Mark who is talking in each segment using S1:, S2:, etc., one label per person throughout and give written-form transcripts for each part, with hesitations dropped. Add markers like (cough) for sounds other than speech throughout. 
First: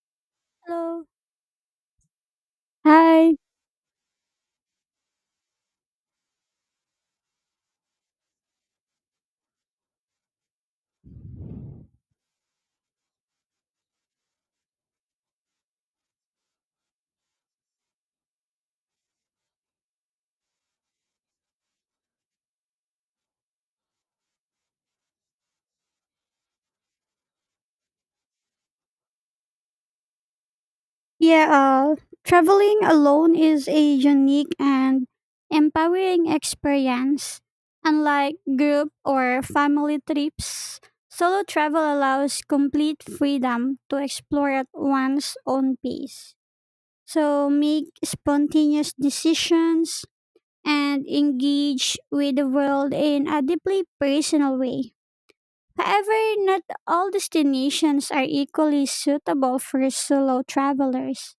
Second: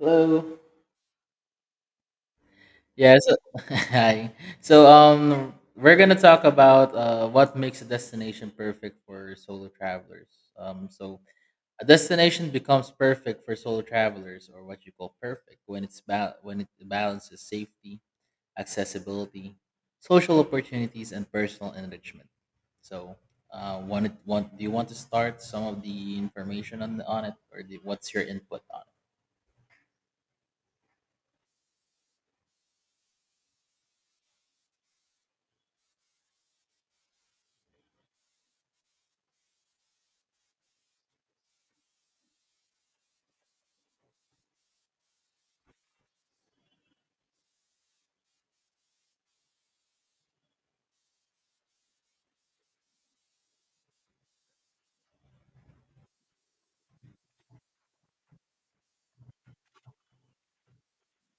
S1: Hello.
S2: Hello.
S1: Yeah, so
S2: Hi.
S1: (laughs) hi. So we're gonna talk about what makes a destination perfect for solo travelers. So a destination becomes perfect for solo travelers or what you call perfect when it balances safety, accessibility, social opportunities and personal enrichment. So want do you want to start some of the information on it what's your input on it?
S2: Yeah, uh, Traveling alone is a unique and empowering experience. Unlike group or family trips, solo travel allows complete freedom to explore at one's own pace. So make spontaneous decisions and engage with the world in a deeply personal way. However, not all destinations are equally suitable for solo travelers.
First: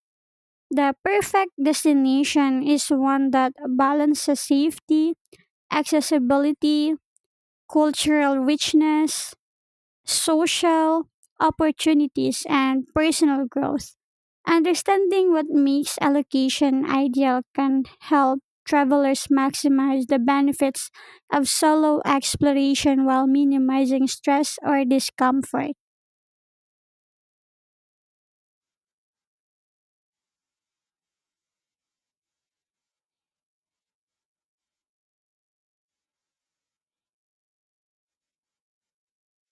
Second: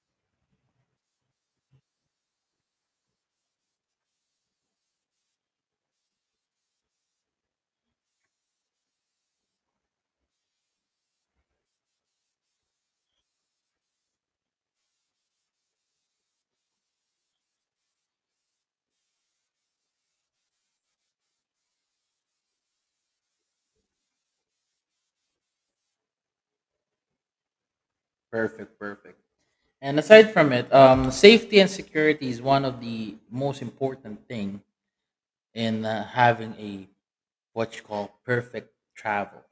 S2: The perfect destination is one that balances safety, accessibility, cultural richness, social opportunities, and personal growth. Understanding what makes a location ideal can help travelers maximize the benefits of solo exploration while minimizing stress or discomfort.
S1: Perfect, perfect. And aside from it, safety and security is one of the most important thing in having a what you call perfect travel.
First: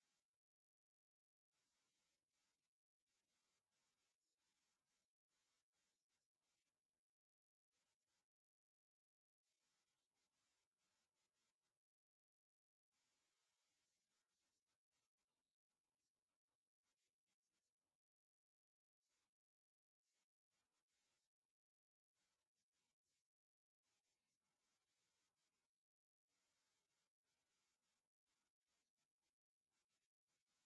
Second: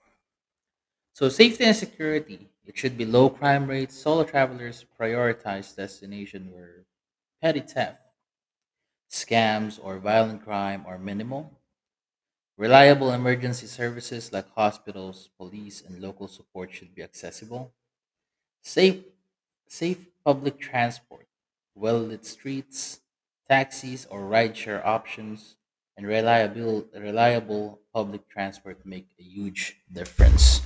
S1: So safety and security, it should be low crime rates. Solo travelers prioritize destination where petty theft, scams, or violent crime are minimal. Reliable emergency services like hospitals, police, and local support should be accessible. Safe, safe public transport, well lit streets, taxis or rideshare options, and reliable public transport make a huge difference.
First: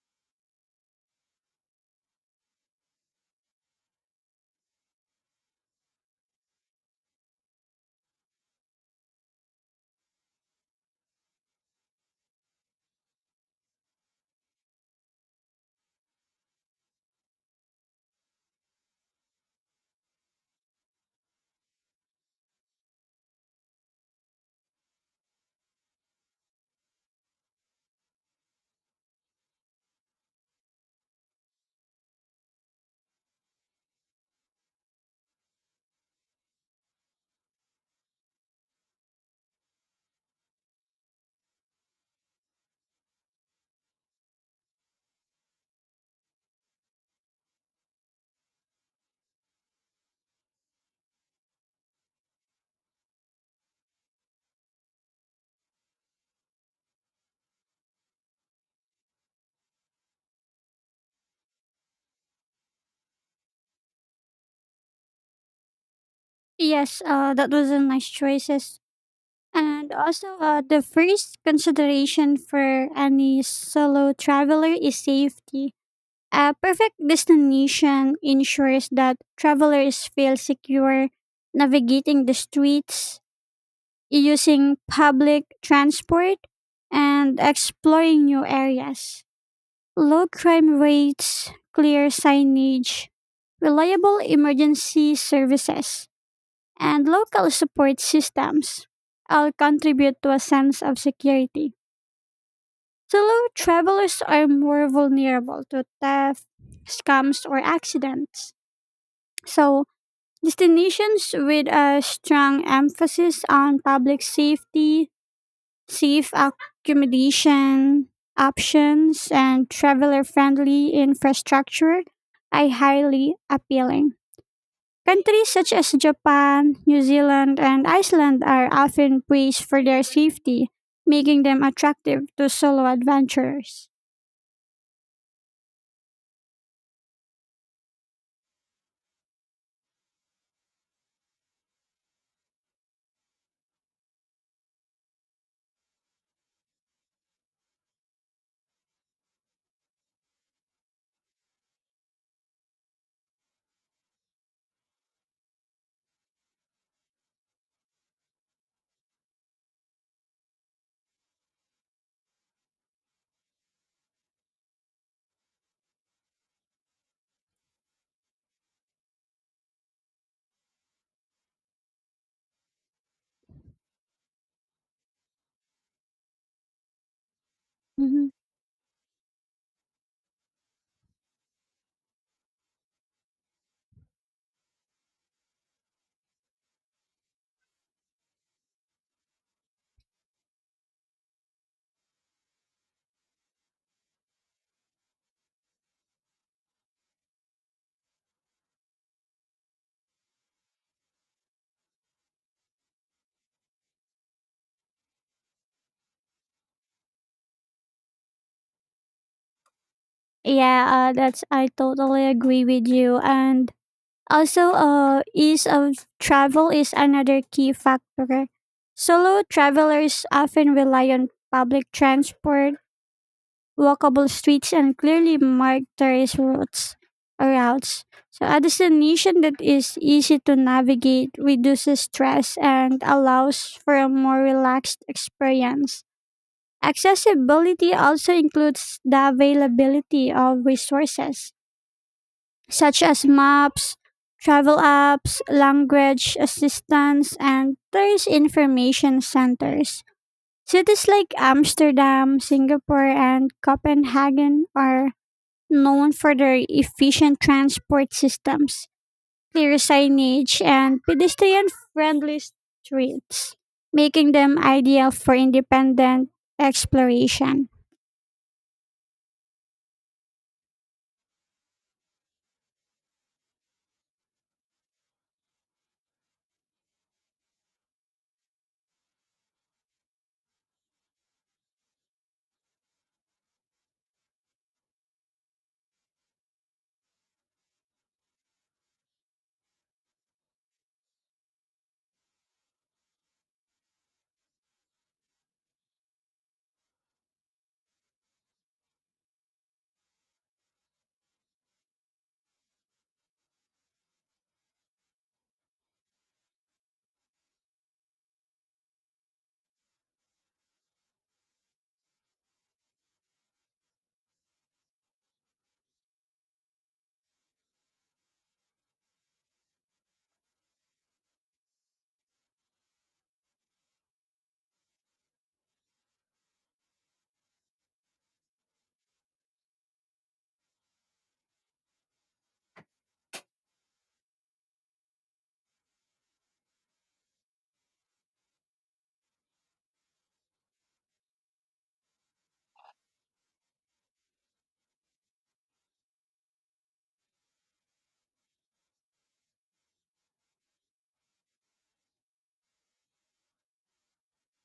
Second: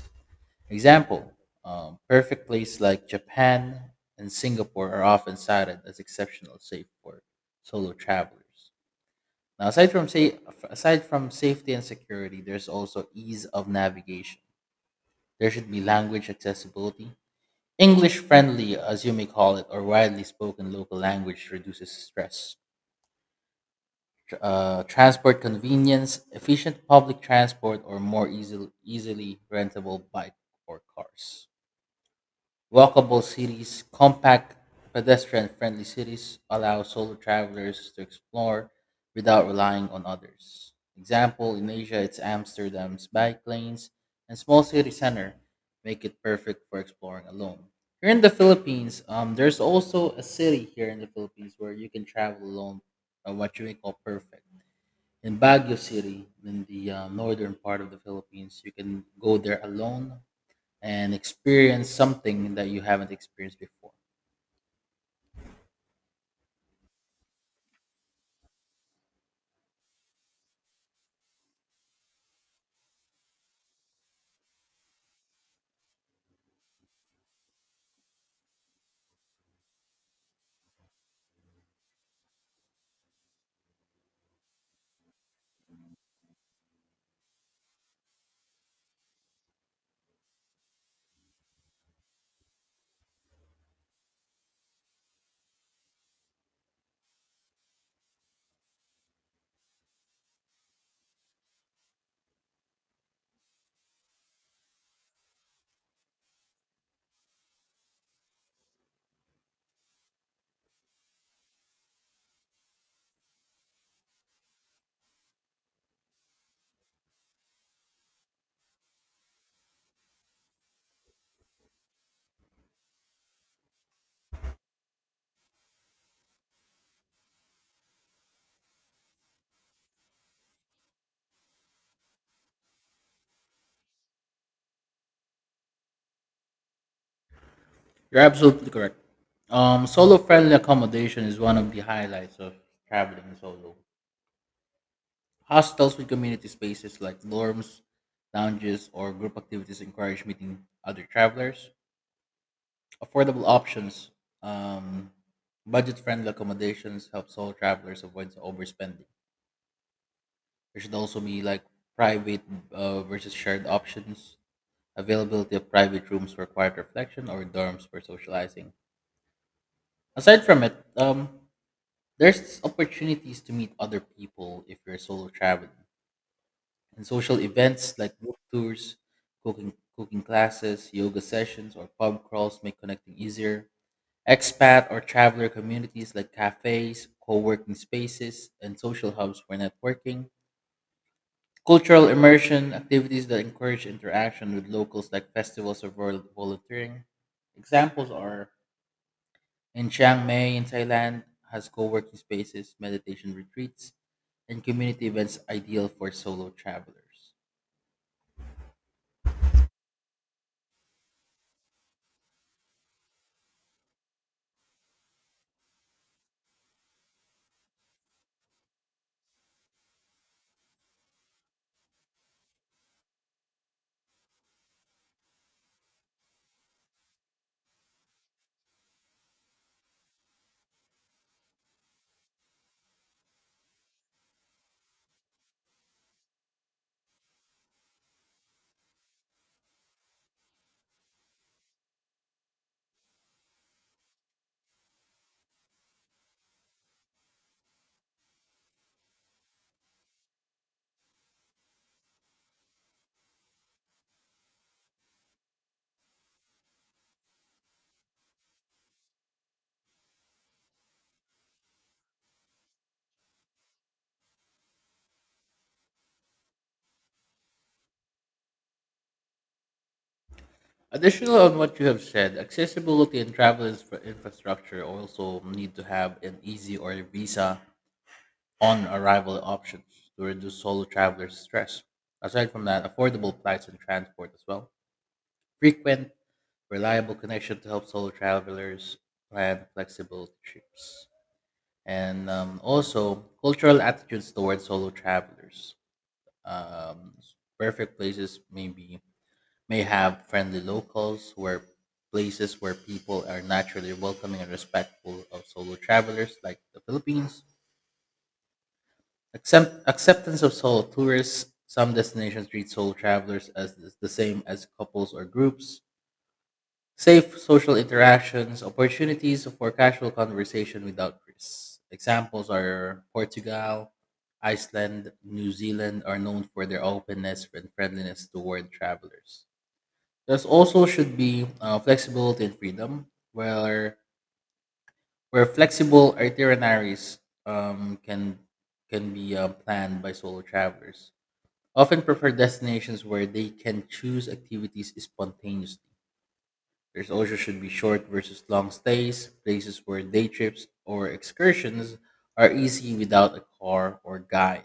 S1: Example perfect places like Japan and Singapore are often cited as exceptional safe for solo travelers. Now, aside from safety and security, there's also ease of navigation. There should be language accessibility, English friendly, as you may call it, or widely spoken local language reduces stress. Transport convenience, efficient public transport, or more easily rentable bike or cars. Walkable cities, compact, pedestrian friendly cities allow solo travelers to explore without relying on others. Example in Asia, it's Amsterdam's bike lanes and small city center make it perfect for exploring alone. Here in the Philippines, there's also a city here in the Philippines where you can travel alone, what you may call perfect. In Baguio City, in the northern part of the Philippines, you can go there alone and experience something that you haven't experienced before.
S2: Yes, that was a nice choices. The first consideration for any solo traveler is safety. A perfect destination ensures that travelers feel secure navigating the streets, using public transport, and exploring new areas. Low crime rates, clear signage, reliable emergency services, and local support systems all contribute to a sense of security. Solo travelers are more vulnerable to theft, scams, or accidents. So destinations with a strong emphasis on public safety, safe accommodation options, and traveler friendly infrastructure are highly appealing. Countries such as Japan, New Zealand, and Iceland are often praised for their safety, making them attractive to solo adventurers.
S1: You're absolutely correct. Solo friendly accommodation is one of the highlights of traveling solo. Hostels with community spaces like dorms, lounges, or group activities encourage meeting other travelers. Affordable options, um, budget friendly accommodations help solo travelers avoid overspending. There should also be like private versus shared options. Availability of private rooms for quiet reflection or dorms for socializing. Aside from it, there's opportunities to meet other people if you're solo traveling. And social events like
S2: Hmm.
S1: book tours, cooking classes, yoga sessions, or pub crawls make connecting easier. Expat or traveler communities like cafes, co-working spaces, and social hubs for networking. Cultural immersion activities that encourage interaction with locals like festivals or volunteering. Examples are: in Chiang Mai in Thailand has co-working spaces, meditation retreats, and community events ideal for solo travelers.
S2: Yeah, that's, I totally agree with you. Ease of travel is another key factor. Solo travelers often rely on public transport, walkable streets, and clearly marked tourist routes or routes. So a destination that is easy to navigate reduces stress and allows for a more relaxed experience. Accessibility also includes the availability of resources such as maps, travel apps, language assistance, and tourist information centers. Cities like Amsterdam, Singapore, and Copenhagen are known for their efficient transport systems, clear signage, and pedestrian friendly streets, making them ideal for independent exploration.
S1: Additional on what you have said, accessibility and travel infrastructure also need to have an easy or visa on arrival options to reduce solo travelers' stress. Aside from that, affordable flights and transport as well. Frequent, reliable connection to help solo travelers plan flexible trips. And also cultural attitudes towards solo travelers. Um, perfect places maybe may have friendly locals where places where people are naturally welcoming and respectful of solo travelers, like the Philippines. Acceptance of solo tourists. Some destinations treat solo travelers as the same as couples or groups. Safe social interactions, opportunities for casual conversation without risks. Examples are Portugal, Iceland, New Zealand are known for their openness and friendliness toward travelers. There's also should be flexibility and freedom, where where flexible itineraries um, can can be planned by solo travelers. Often prefer destinations where they can choose activities spontaneously. There's also should be short versus long stays, places where day trips or excursions are easy without a car or guide.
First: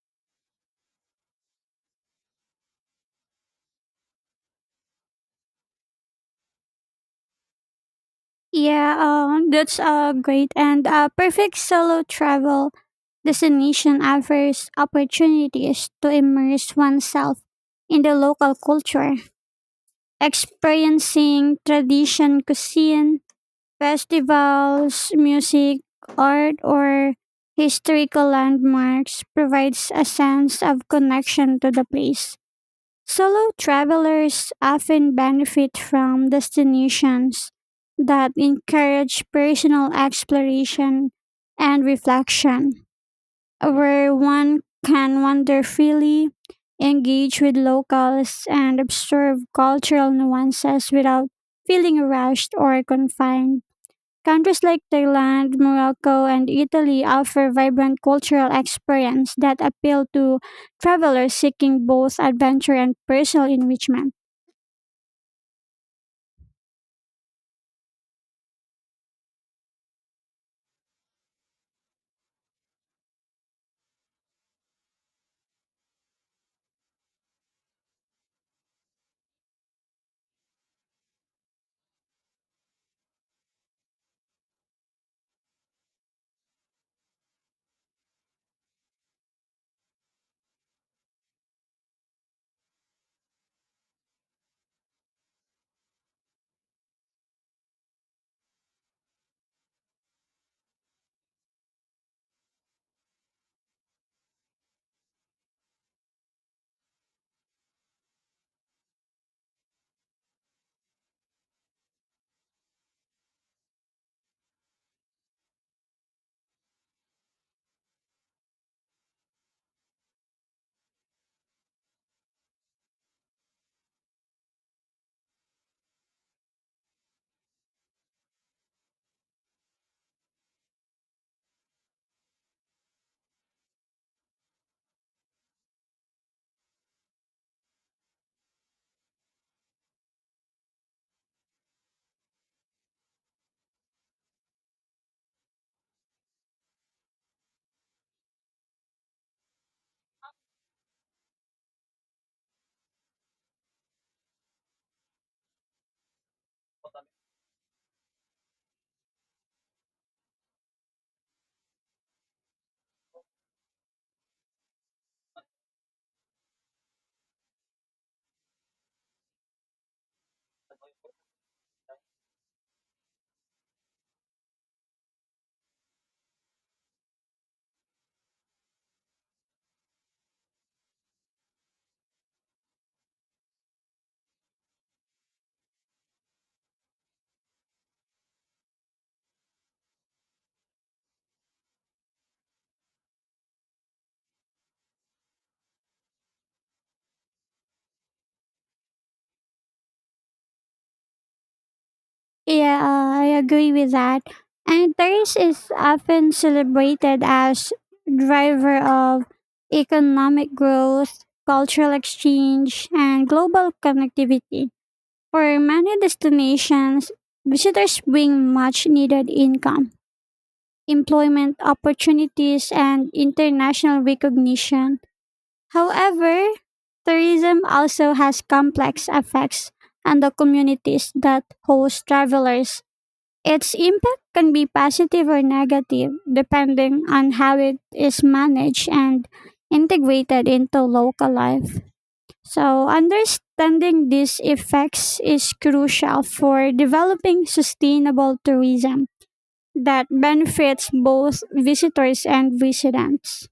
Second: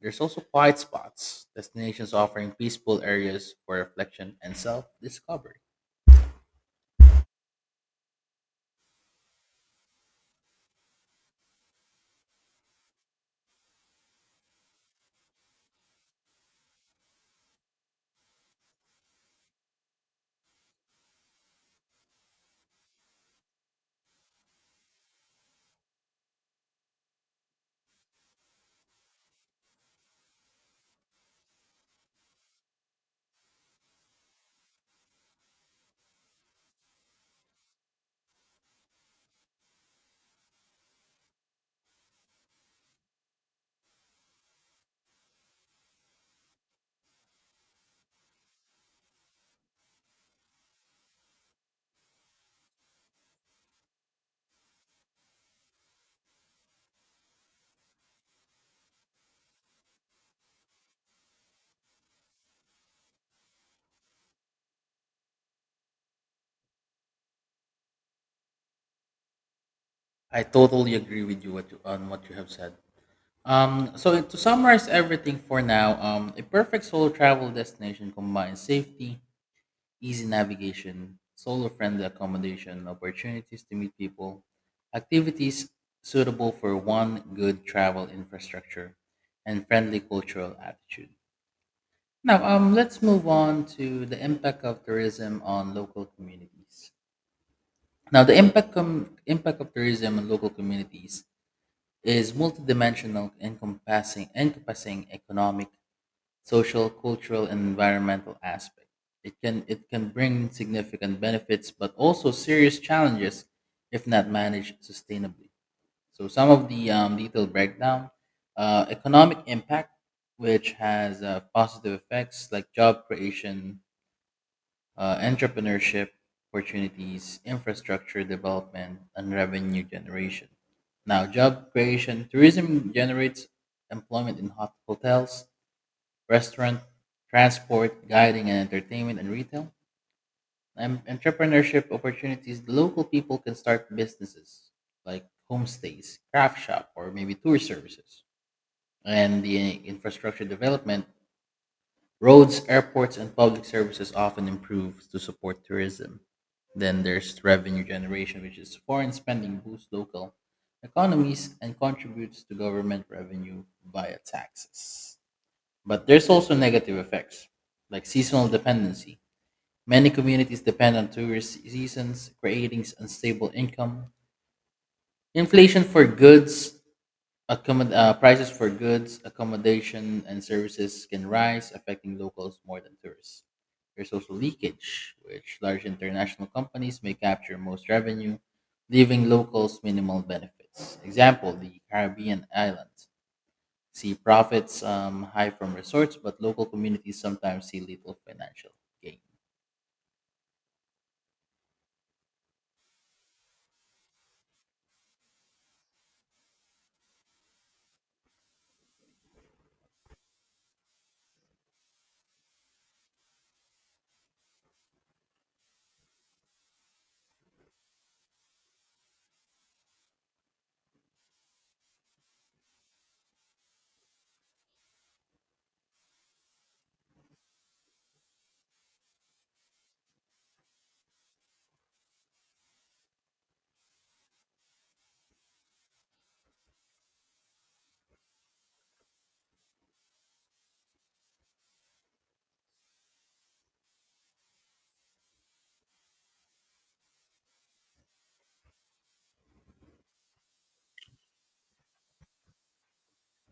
S1: There's also quiet spots, destinations offering peaceful areas for reflection and self-discovery.
S2: Yeah, that's a great, and a perfect solo travel destination offers opportunities to immerse oneself in the local culture, experiencing tradition, cuisine, festivals, music, art, or historical landmarks provides a sense of connection to the place. Solo travelers often benefit from destinations that encourage personal exploration and reflection, where one can wander freely, engage with locals, and observe cultural nuances without feeling rushed or confined. Countries like Thailand, Morocco, and Italy offer vibrant cultural experiences that appeal to travelers seeking both adventure and personal enrichment.
S1: I totally agree with you on what you have said. So to summarize everything for now, a perfect solo travel destination combines safety, easy navigation, solar friendly accommodation, opportunities to meet people, activities suitable for one good travel infrastructure, and friendly cultural attitude. Now, let's move on to the impact of tourism on local communities. Now, the impact of tourism on local communities is multidimensional, encompassing economic, social, cultural, and environmental aspect. It can bring significant benefits, but also serious challenges if not managed sustainably. So some of the detailed breakdown: economic impact, which has positive effects like job creation, entrepreneurship opportunities, infrastructure development, and revenue generation. Now, job creation, tourism generates employment in hotels, restaurant, transport, guiding and entertainment and retail, and entrepreneurship opportunities, local people can start businesses like homestays, craft shop, or maybe tour services. And the infrastructure development, roads, airports, and public services often improve to support tourism. Then there's revenue generation, which is foreign spending boosts local economies and contributes to government revenue via taxes. But there's also negative effects, like seasonal dependency. Many communities depend on tourist seasons, creating unstable income. Inflation for goods, prices for goods, accommodation, and services can rise, affecting locals more than tourists. There's also leakage, which large international companies may capture most revenue, leaving locals minimal benefits. Example, the Caribbean islands see profits high from resorts, but local communities sometimes see little financial gain.
S2: Yeah, I agree with that. And Paris is often celebrated as driver of economic growth, cultural exchange, and global connectivity. For many destinations, visitors bring much needed income, employment opportunities, and international recognition. However, tourism also has complex effects on the communities that host travelers. Its impact can be positive or negative depending on how it is managed and integrated into local life. So understanding these effects is crucial for developing sustainable tourism that benefits both visitors and residents.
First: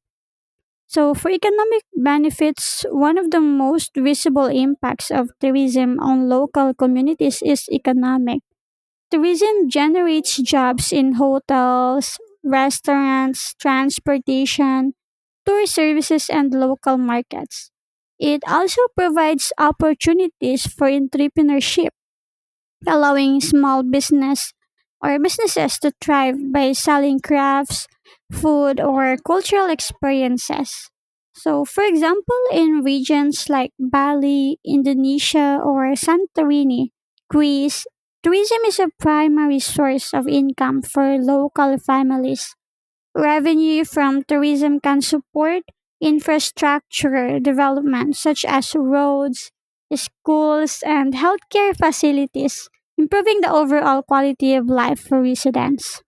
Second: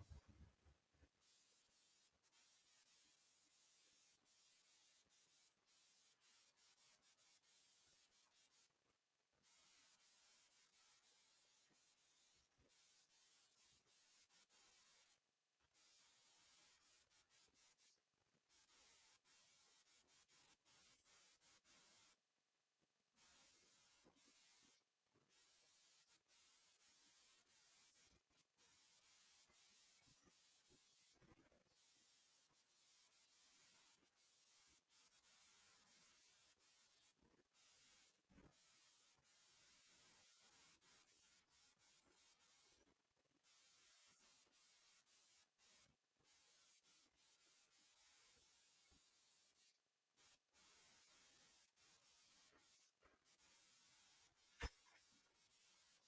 S2: So, for economic benefits, one of the most visible impacts of tourism on local communities is economic. Tourism generates jobs in hotels, restaurants, transportation, tour services, and local markets. It also provides opportunities for entrepreneurship, allowing small business or businesses to thrive by selling crafts, food, or cultural experiences. So, for example, in regions like Bali, Indonesia, or Santorini, Greece, tourism is a primary source of income for local families. Revenue from tourism can support infrastructure development such as roads, schools, and healthcare facilities, improving the overall quality of life for residents.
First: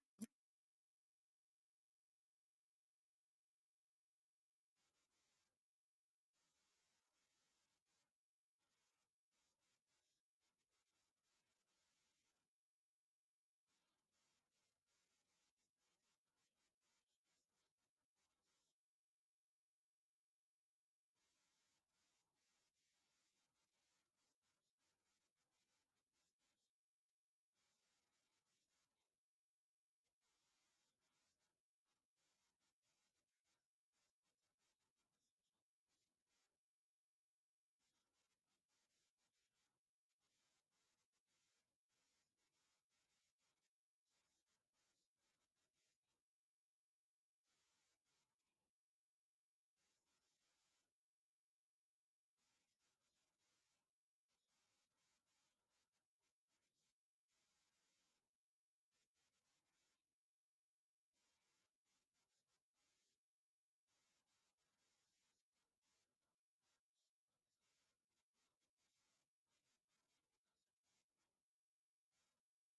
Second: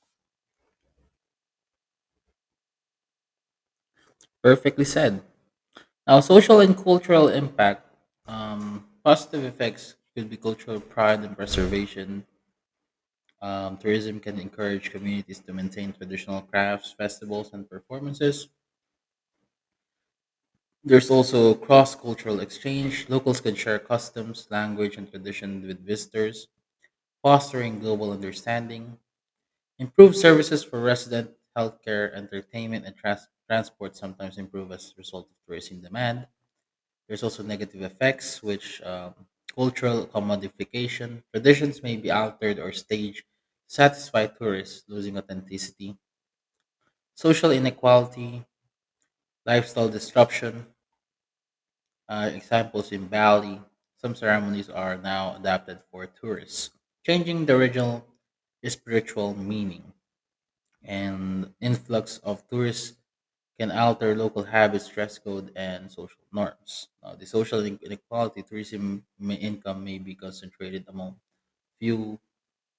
S1: Perfectly said. Now, social and cultural impact. Positive effects could be cultural pride and preservation. Tourism can encourage communities to maintain traditional crafts, festivals, and performances. There's also cross cultural exchange. Locals can share customs, language, and tradition with visitors, fostering global understanding. Improved services for resident healthcare, entertainment, and transport sometimes improve as a result of tourism demand. There's also negative effects, which cultural commodification, traditions may be altered or staged to satisfy tourists, losing authenticity. Social inequality, lifestyle disruption, examples in Bali, some ceremonies are now adapted for tourists, changing the original spiritual meaning and influx of tourists can alter local habits, dress code, and social norms. Now, the social inequality tourism may income may be concentrated among few,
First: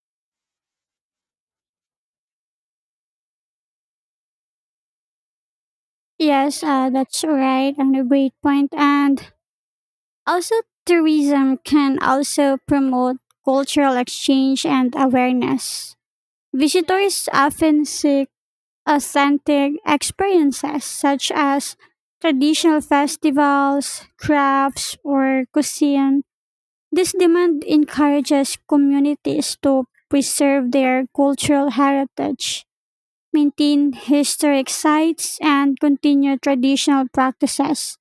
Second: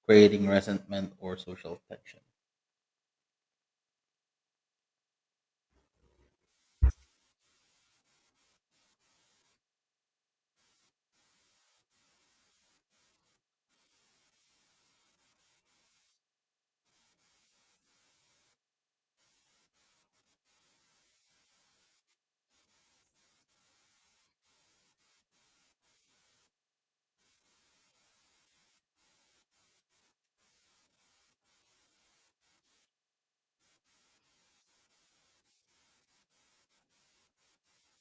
S1: creating resentment or social tension.
S2: Yes, that's right, and a great point. And also, tourism can also promote cultural exchange and awareness. Visitors often seek authentic experiences such as traditional festivals, crafts, or cuisine. This demand encourages communities to preserve their cultural heritage, maintain historic sites, and continue traditional practices.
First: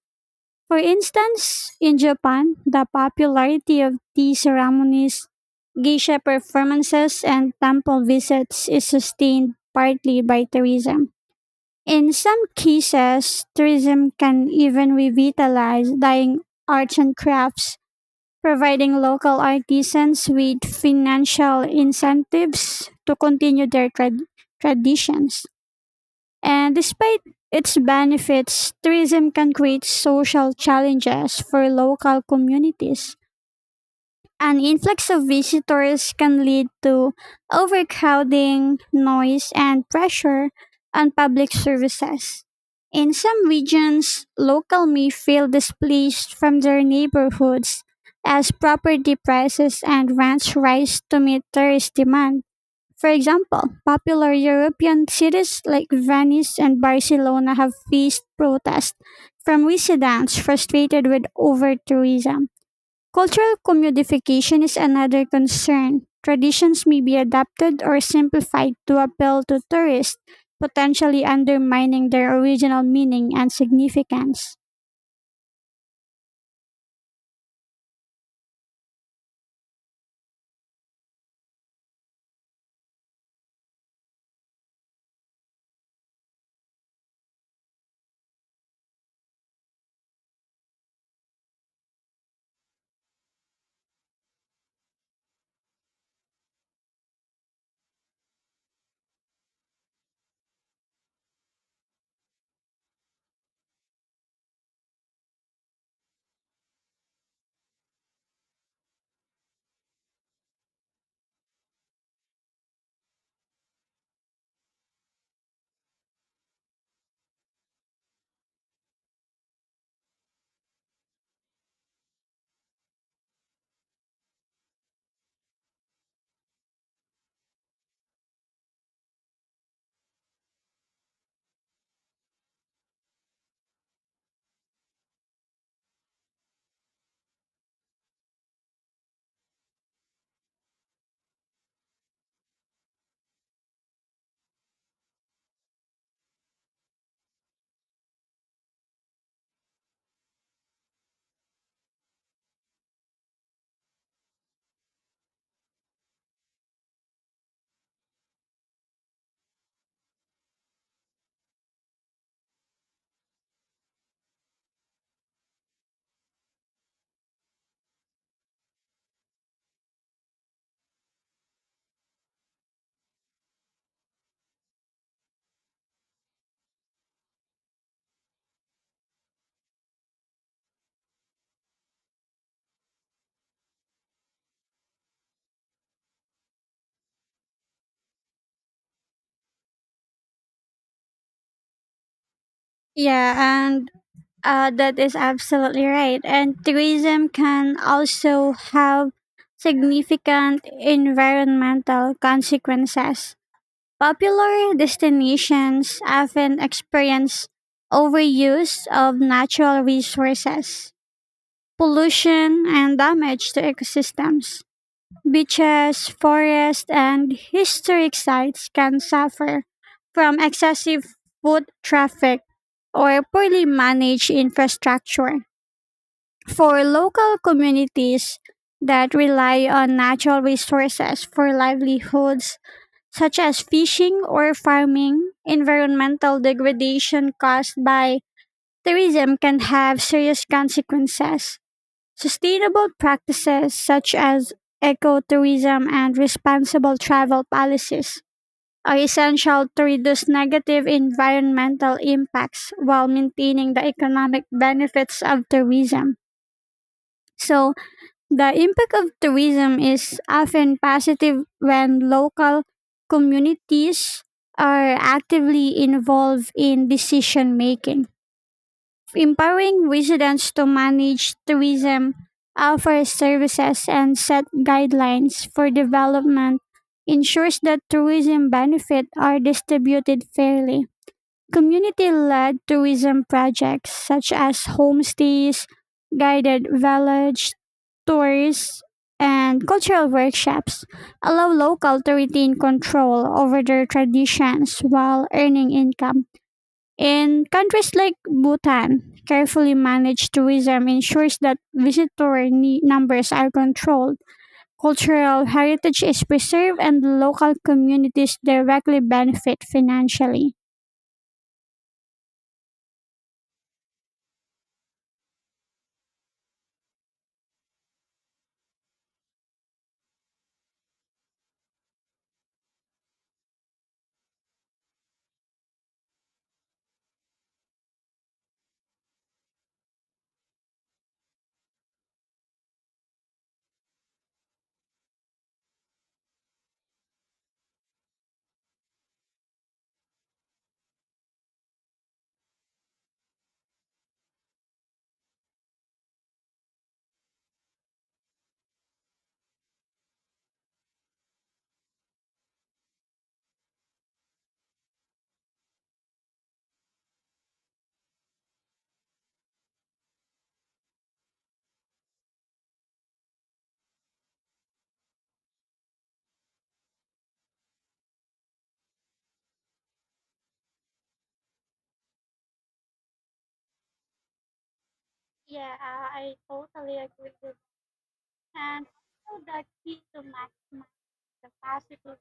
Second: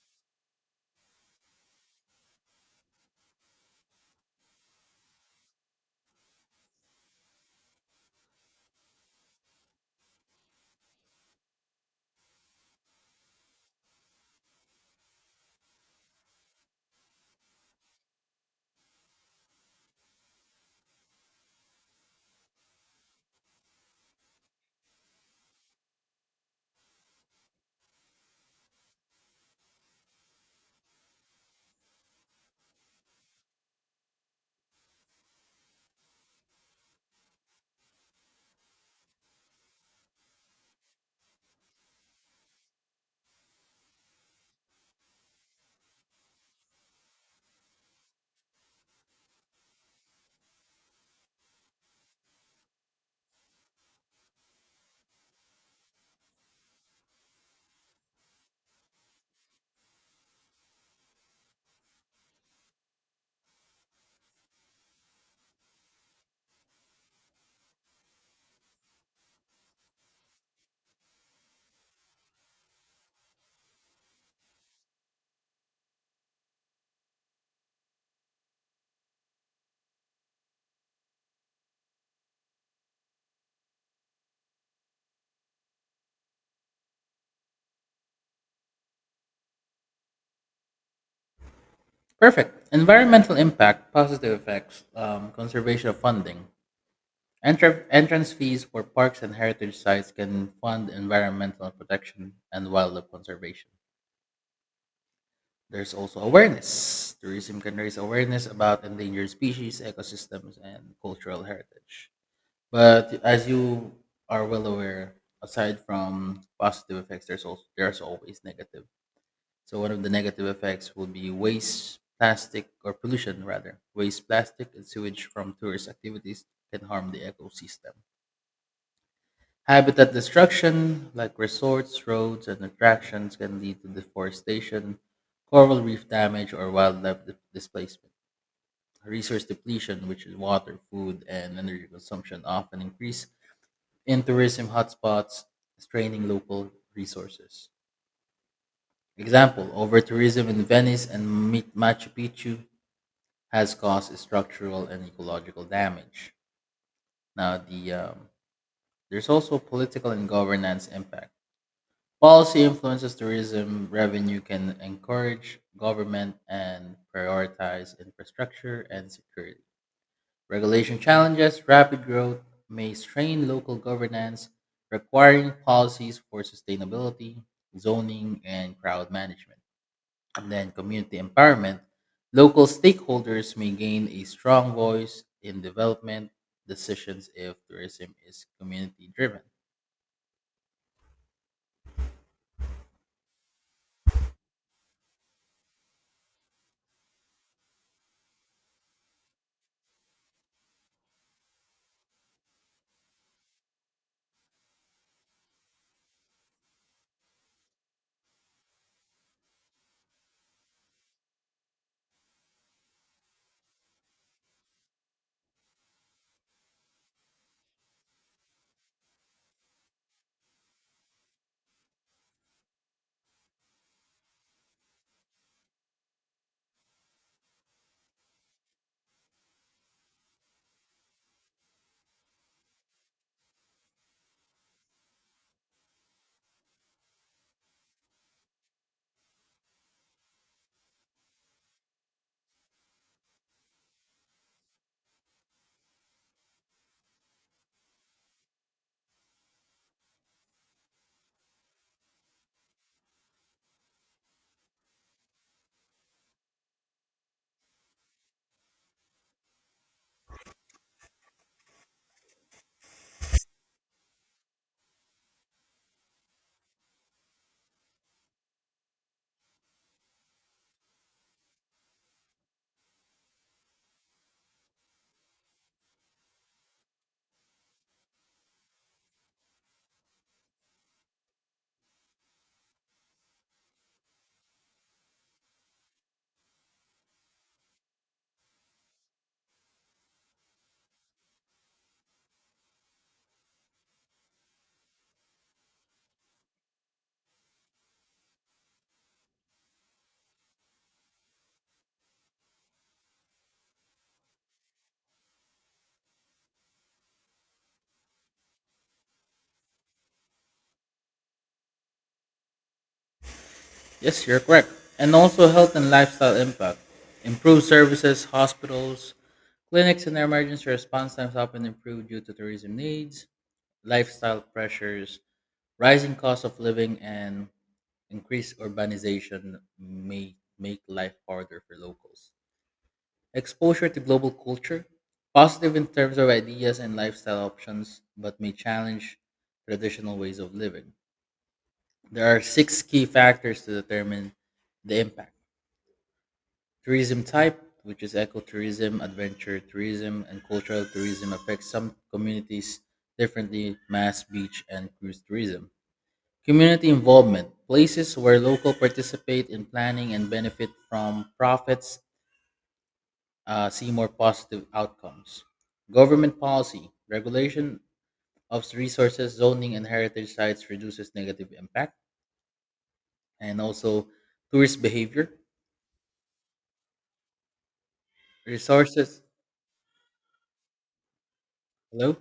S2: For instance, in Japan, the popularity of tea ceremonies, geisha performances, and temple visits is sustained partly by tourism. In some cases, tourism can even revitalize dying arts and crafts, providing local artisans with financial incentives to continue their traditions. And despite its benefits, tourism can create social challenges for local communities. An influx of visitors can lead to overcrowding, noise, and pressure on public services. In some regions, locals may feel displaced from their neighborhoods as property prices and rents rise to meet tourist demand. For example, popular European cities like Venice and Barcelona have faced protests from residents frustrated with over tourism. Cultural commodification is another concern. Traditions may be adapted or simplified to appeal to tourists, potentially undermining their original meaning and significance.
S1: Perfect. Environmental impact, positive effects, conservation of funding. Entrance fees for parks and heritage sites can fund environmental protection and wildlife conservation. There's also awareness. Tourism can raise awareness about endangered species, ecosystems, and cultural heritage. But as you are well aware, aside from positive effects, there's always negative. So one of the negative effects will be waste, plastic, or pollution rather. Waste, plastic, and sewage from tourist activities can harm the ecosystem. Habitat destruction, like resorts, roads, and attractions, can lead to deforestation, coral reef damage, or wildlife displacement. Resource depletion, which is water, food, and energy consumption, often increase in tourism hotspots, straining local resources. Example, over tourism in Venice and Machu Picchu has caused structural and ecological damage. Now, the there's also political and governance impact. Policy influences tourism revenue can encourage government and prioritize infrastructure and security. Regulation challenges rapid growth, may strain local governance, requiring policies for sustainability, zoning, and crowd management. And then community empowerment, local stakeholders may gain a strong voice in development decisions if tourism is community driven.
S2: Yeah, and That is absolutely right. And tourism can also have significant environmental consequences. Popular destinations often experience overuse of natural resources, pollution, and damage to ecosystems. Beaches, forests, and historic sites can suffer from excessive foot traffic or poorly managed infrastructure. For local communities that rely on natural resources for livelihoods, such as fishing or farming, environmental degradation caused by tourism can have serious consequences. Sustainable practices such as ecotourism and responsible travel policies are essential to reduce negative environmental impacts while maintaining the economic benefits of tourism. So, the impact of tourism is often positive when local communities are actively involved in decision making. Empowering residents to manage tourism, offer services, and set guidelines for development ensures that tourism benefits are distributed fairly. Community led tourism projects such as homestays, guided village tours, and cultural workshops allow local to retain control over their traditions while earning income. In countries like Bhutan, carefully managed tourism ensures that visitor numbers are controlled, cultural heritage is preserved, and local communities directly benefit financially.
S1: Yes, you're correct. And also health and lifestyle impact. Improved services, hospitals, clinics, and their emergency response times often improve due to tourism needs, lifestyle pressures, rising cost of living and increased urbanization may make life harder for locals. Exposure to global culture, positive in terms of ideas and lifestyle options, but may challenge traditional ways of living. There are six key factors to determine the impact. Tourism type, which is ecotourism, adventure tourism, and cultural tourism, affects some communities differently, mass beach and cruise tourism. Community involvement, places where local participate in planning and benefit from profits, see more positive outcomes. Government policy, regulation of resources, zoning, and heritage sites reduces negative impact, and also tourist behavior, resources. Hello?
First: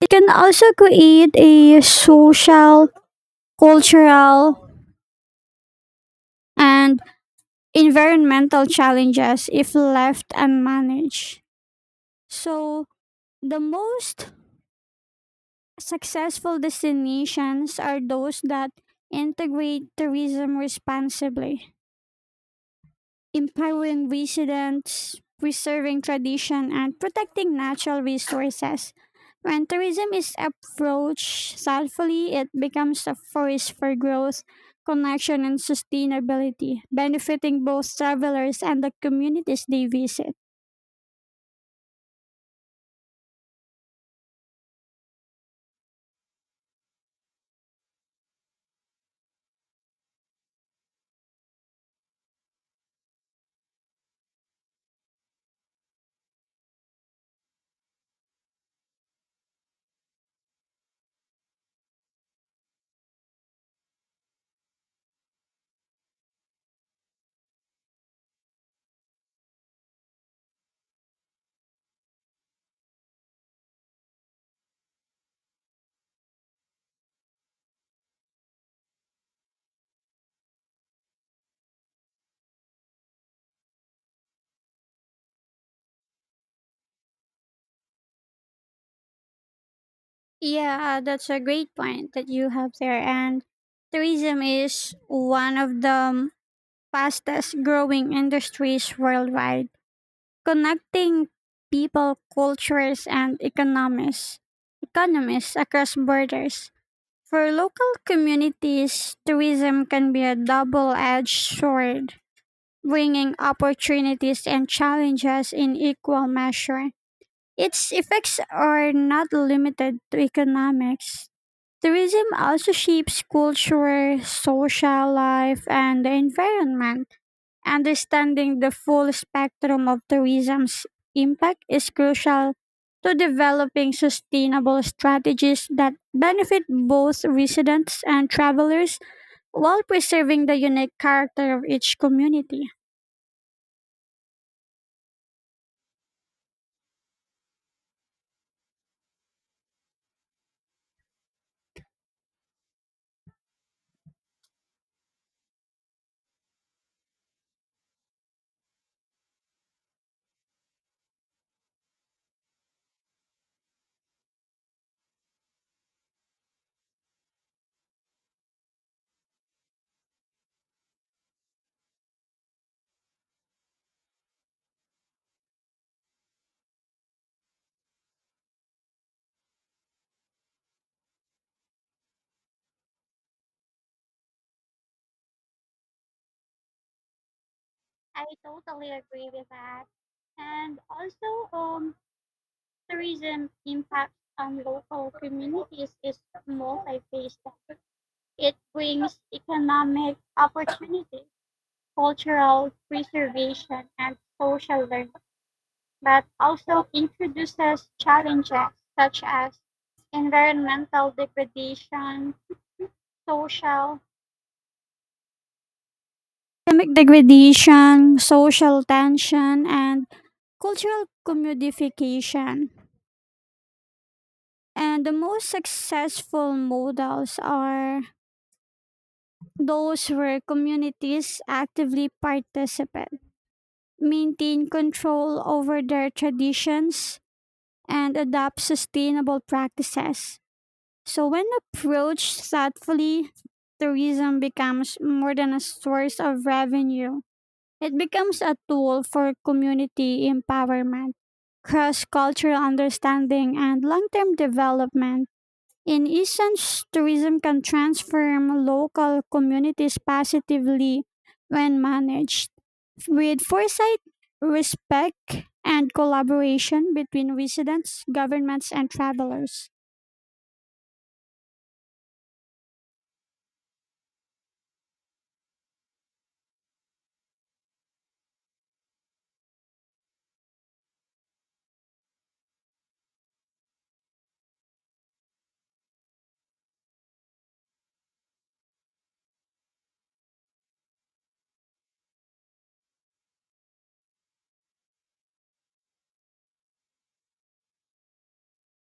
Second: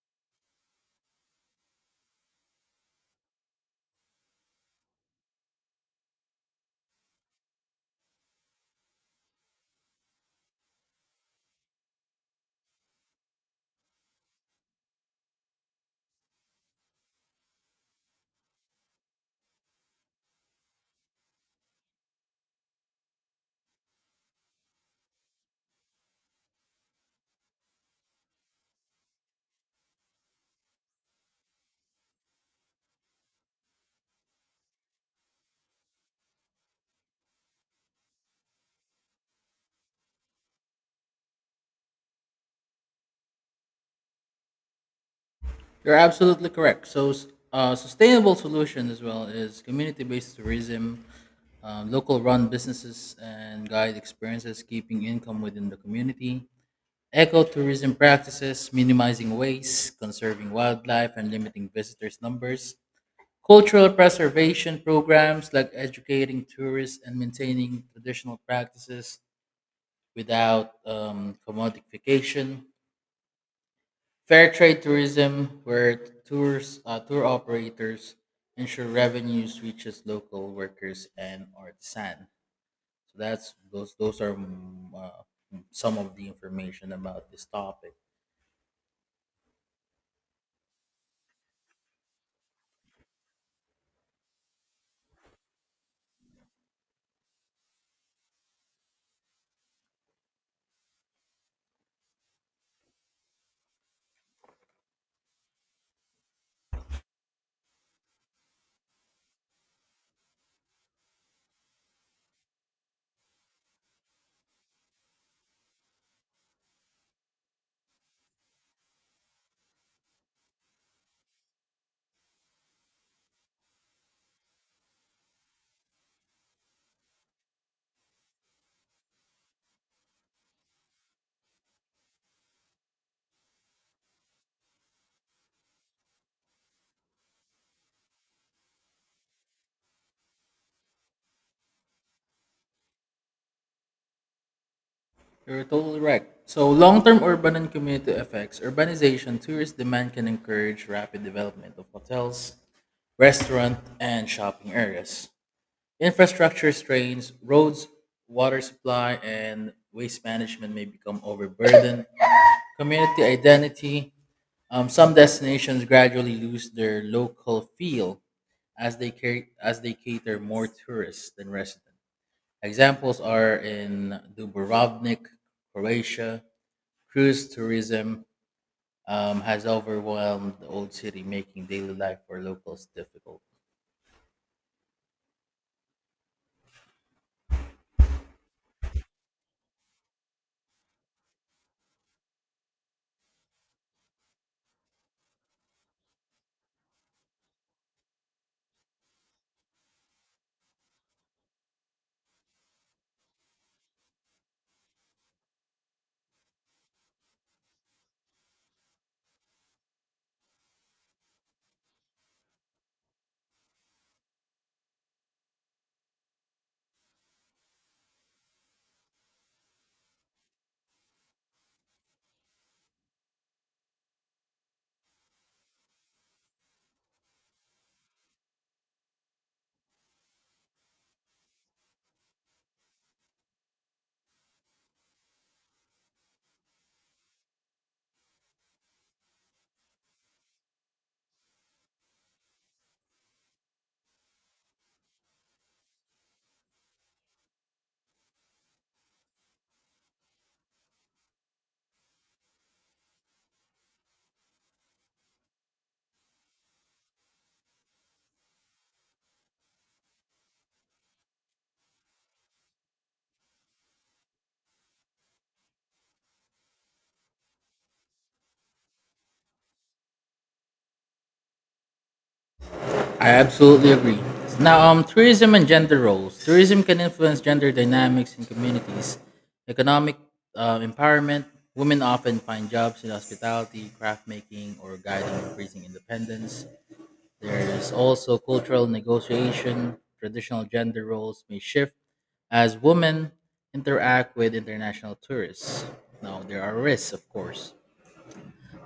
S2: It can also create a social, cultural, and environmental challenges if left unmanaged. So, the most successful destinations are those that integrate tourism responsibly, empowering residents, preserving tradition, and protecting natural resources. When tourism is approached thoughtfully, it becomes a force for growth, connection, and sustainability, benefiting both travelers and the communities they visit.
S1: You're absolutely correct. So, sustainable solution as well is community based tourism, local run businesses, and guide experiences, keeping income within the community. Ecotourism practices, minimizing waste, conserving wildlife, and limiting visitors' numbers. Cultural preservation programs like educating tourists and maintaining traditional practices without commodification. Fair trade tourism, where tour operators ensure revenues reaches local workers and artisan. So that's those. Those are some of the information about this topic.
S2: Yeah, that's a great point that you have there. And tourism is one of the fastest growing industries worldwide, connecting people, cultures, and economies across borders. For local communities, tourism can be a double edged sword, bringing opportunities and challenges in equal measure. Its effects are not limited to economics. Tourism also shapes culture, social life, and the environment. Understanding the full spectrum of tourism's impact is crucial to developing sustainable strategies that benefit both residents and travelers while preserving the unique character of each community.
S1: You're totally right. So, long term urban and community effects. Urbanization tourist demand can encourage rapid development of hotels, restaurant, and shopping areas. Infrastructure strains, roads, water supply, and waste management may become overburdened. Community identity. Some destinations gradually lose their local feel as they cater more tourists than residents. Examples are in Dubrovnik, Croatia, cruise tourism has overwhelmed the old city, making daily life for locals difficult.
S2: And local communities is multi-faced. It brings economic opportunities and social, economic degradation, social tension, and cultural commodification. And the most successful models are those where communities actively participate, maintain control over their traditions, and adopt sustainable practices. So, when approached thoughtfully, tourism becomes more than a source of revenue, it becomes a tool for community empowerment, cross cultural understanding, and long term development. In essence, tourism can transform local communities positively when managed with foresight, respect, and collaboration between residents, governments, and travelers.
S1: I absolutely agree. Now, tourism and gender roles. Tourism can influence gender dynamics in communities, economic empowerment. Women often find jobs in hospitality, craft making, or guiding increasing independence. There's also cultural negotiation. Traditional gender roles may shift as women interact with international tourists. Now, there are risks, of course.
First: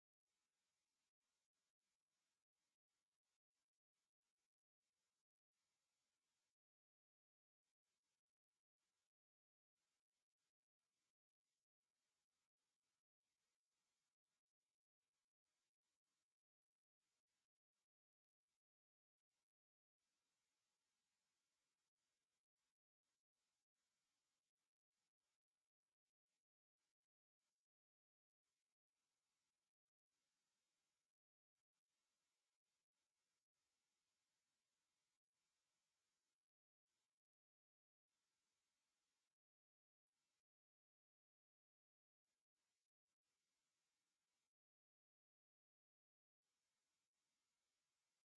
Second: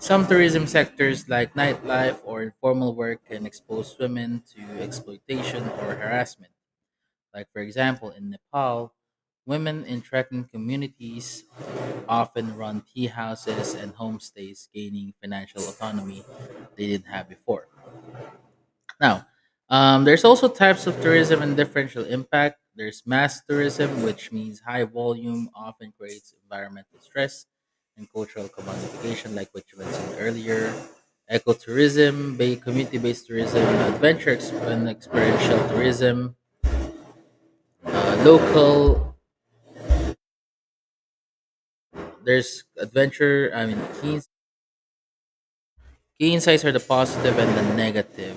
S1: Some tourism sectors, like nightlife or informal work, can expose women to exploitation or harassment. Like, for example, in Nepal, women in trekking communities often run tea houses and homestays, gaining financial autonomy they didn't have before. Now, there's also types of tourism and differential impact. There's mass tourism, which means high volume often creates environmental stress and cultural commodification, like what you mentioned earlier. Ecotourism, community-based tourism, adventure ex- and experiential tourism, local. There's adventure. I mean, key insights are the positive and the negative.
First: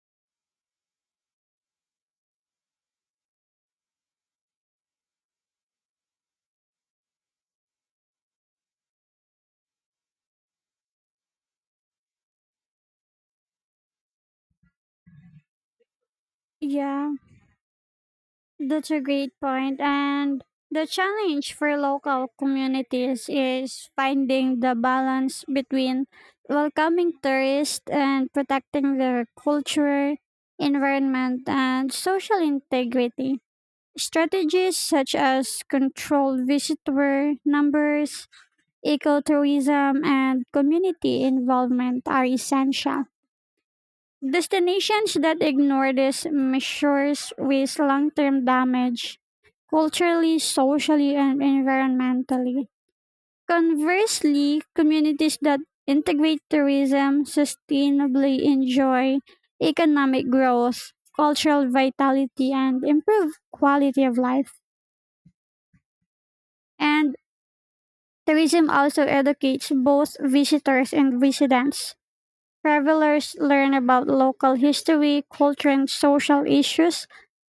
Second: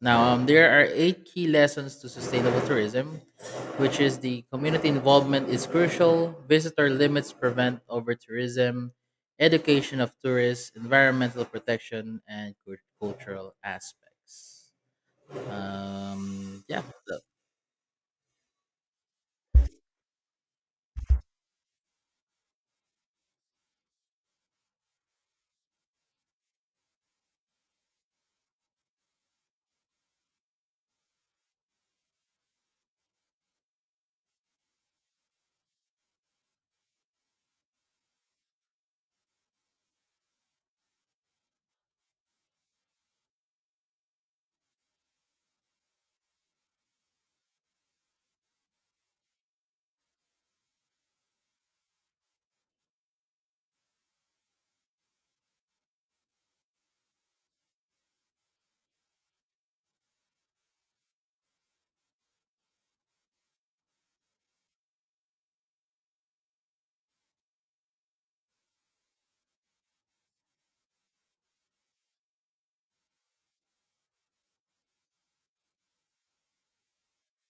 S1: Now, there are 8 key lessons to sustainable tourism, which is the community involvement is crucial, visitor limits prevent over tourism, education of tourists, environmental protection, and cultural aspects. Um, yeah,
S2: Yeah, that's a great point. And the challenge for local communities is finding the balance between welcoming tourists and protecting their culture, environment, and social integrity. Strategies such as controlled visitor numbers, ecotourism, and community involvement are essential. Destinations that ignore these measures risk long term damage culturally, socially, and environmentally. Conversely, communities that integrate tourism sustainably enjoy economic growth, cultural vitality, and improved quality of life. And tourism also educates both visitors and residents. Travelers learn about local history, culture, and social issues,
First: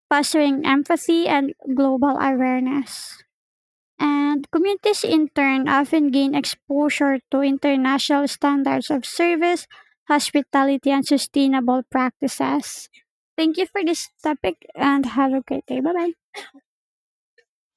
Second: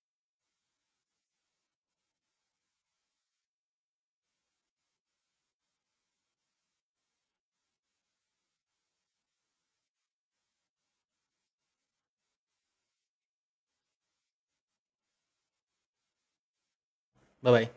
S2: fostering empathy and global awareness. And communities, in turn, often gain exposure to international standards of service, hospitality, and sustainable practices. Thank you for this topic and have a great day. Bye bye.
S1: bye bye.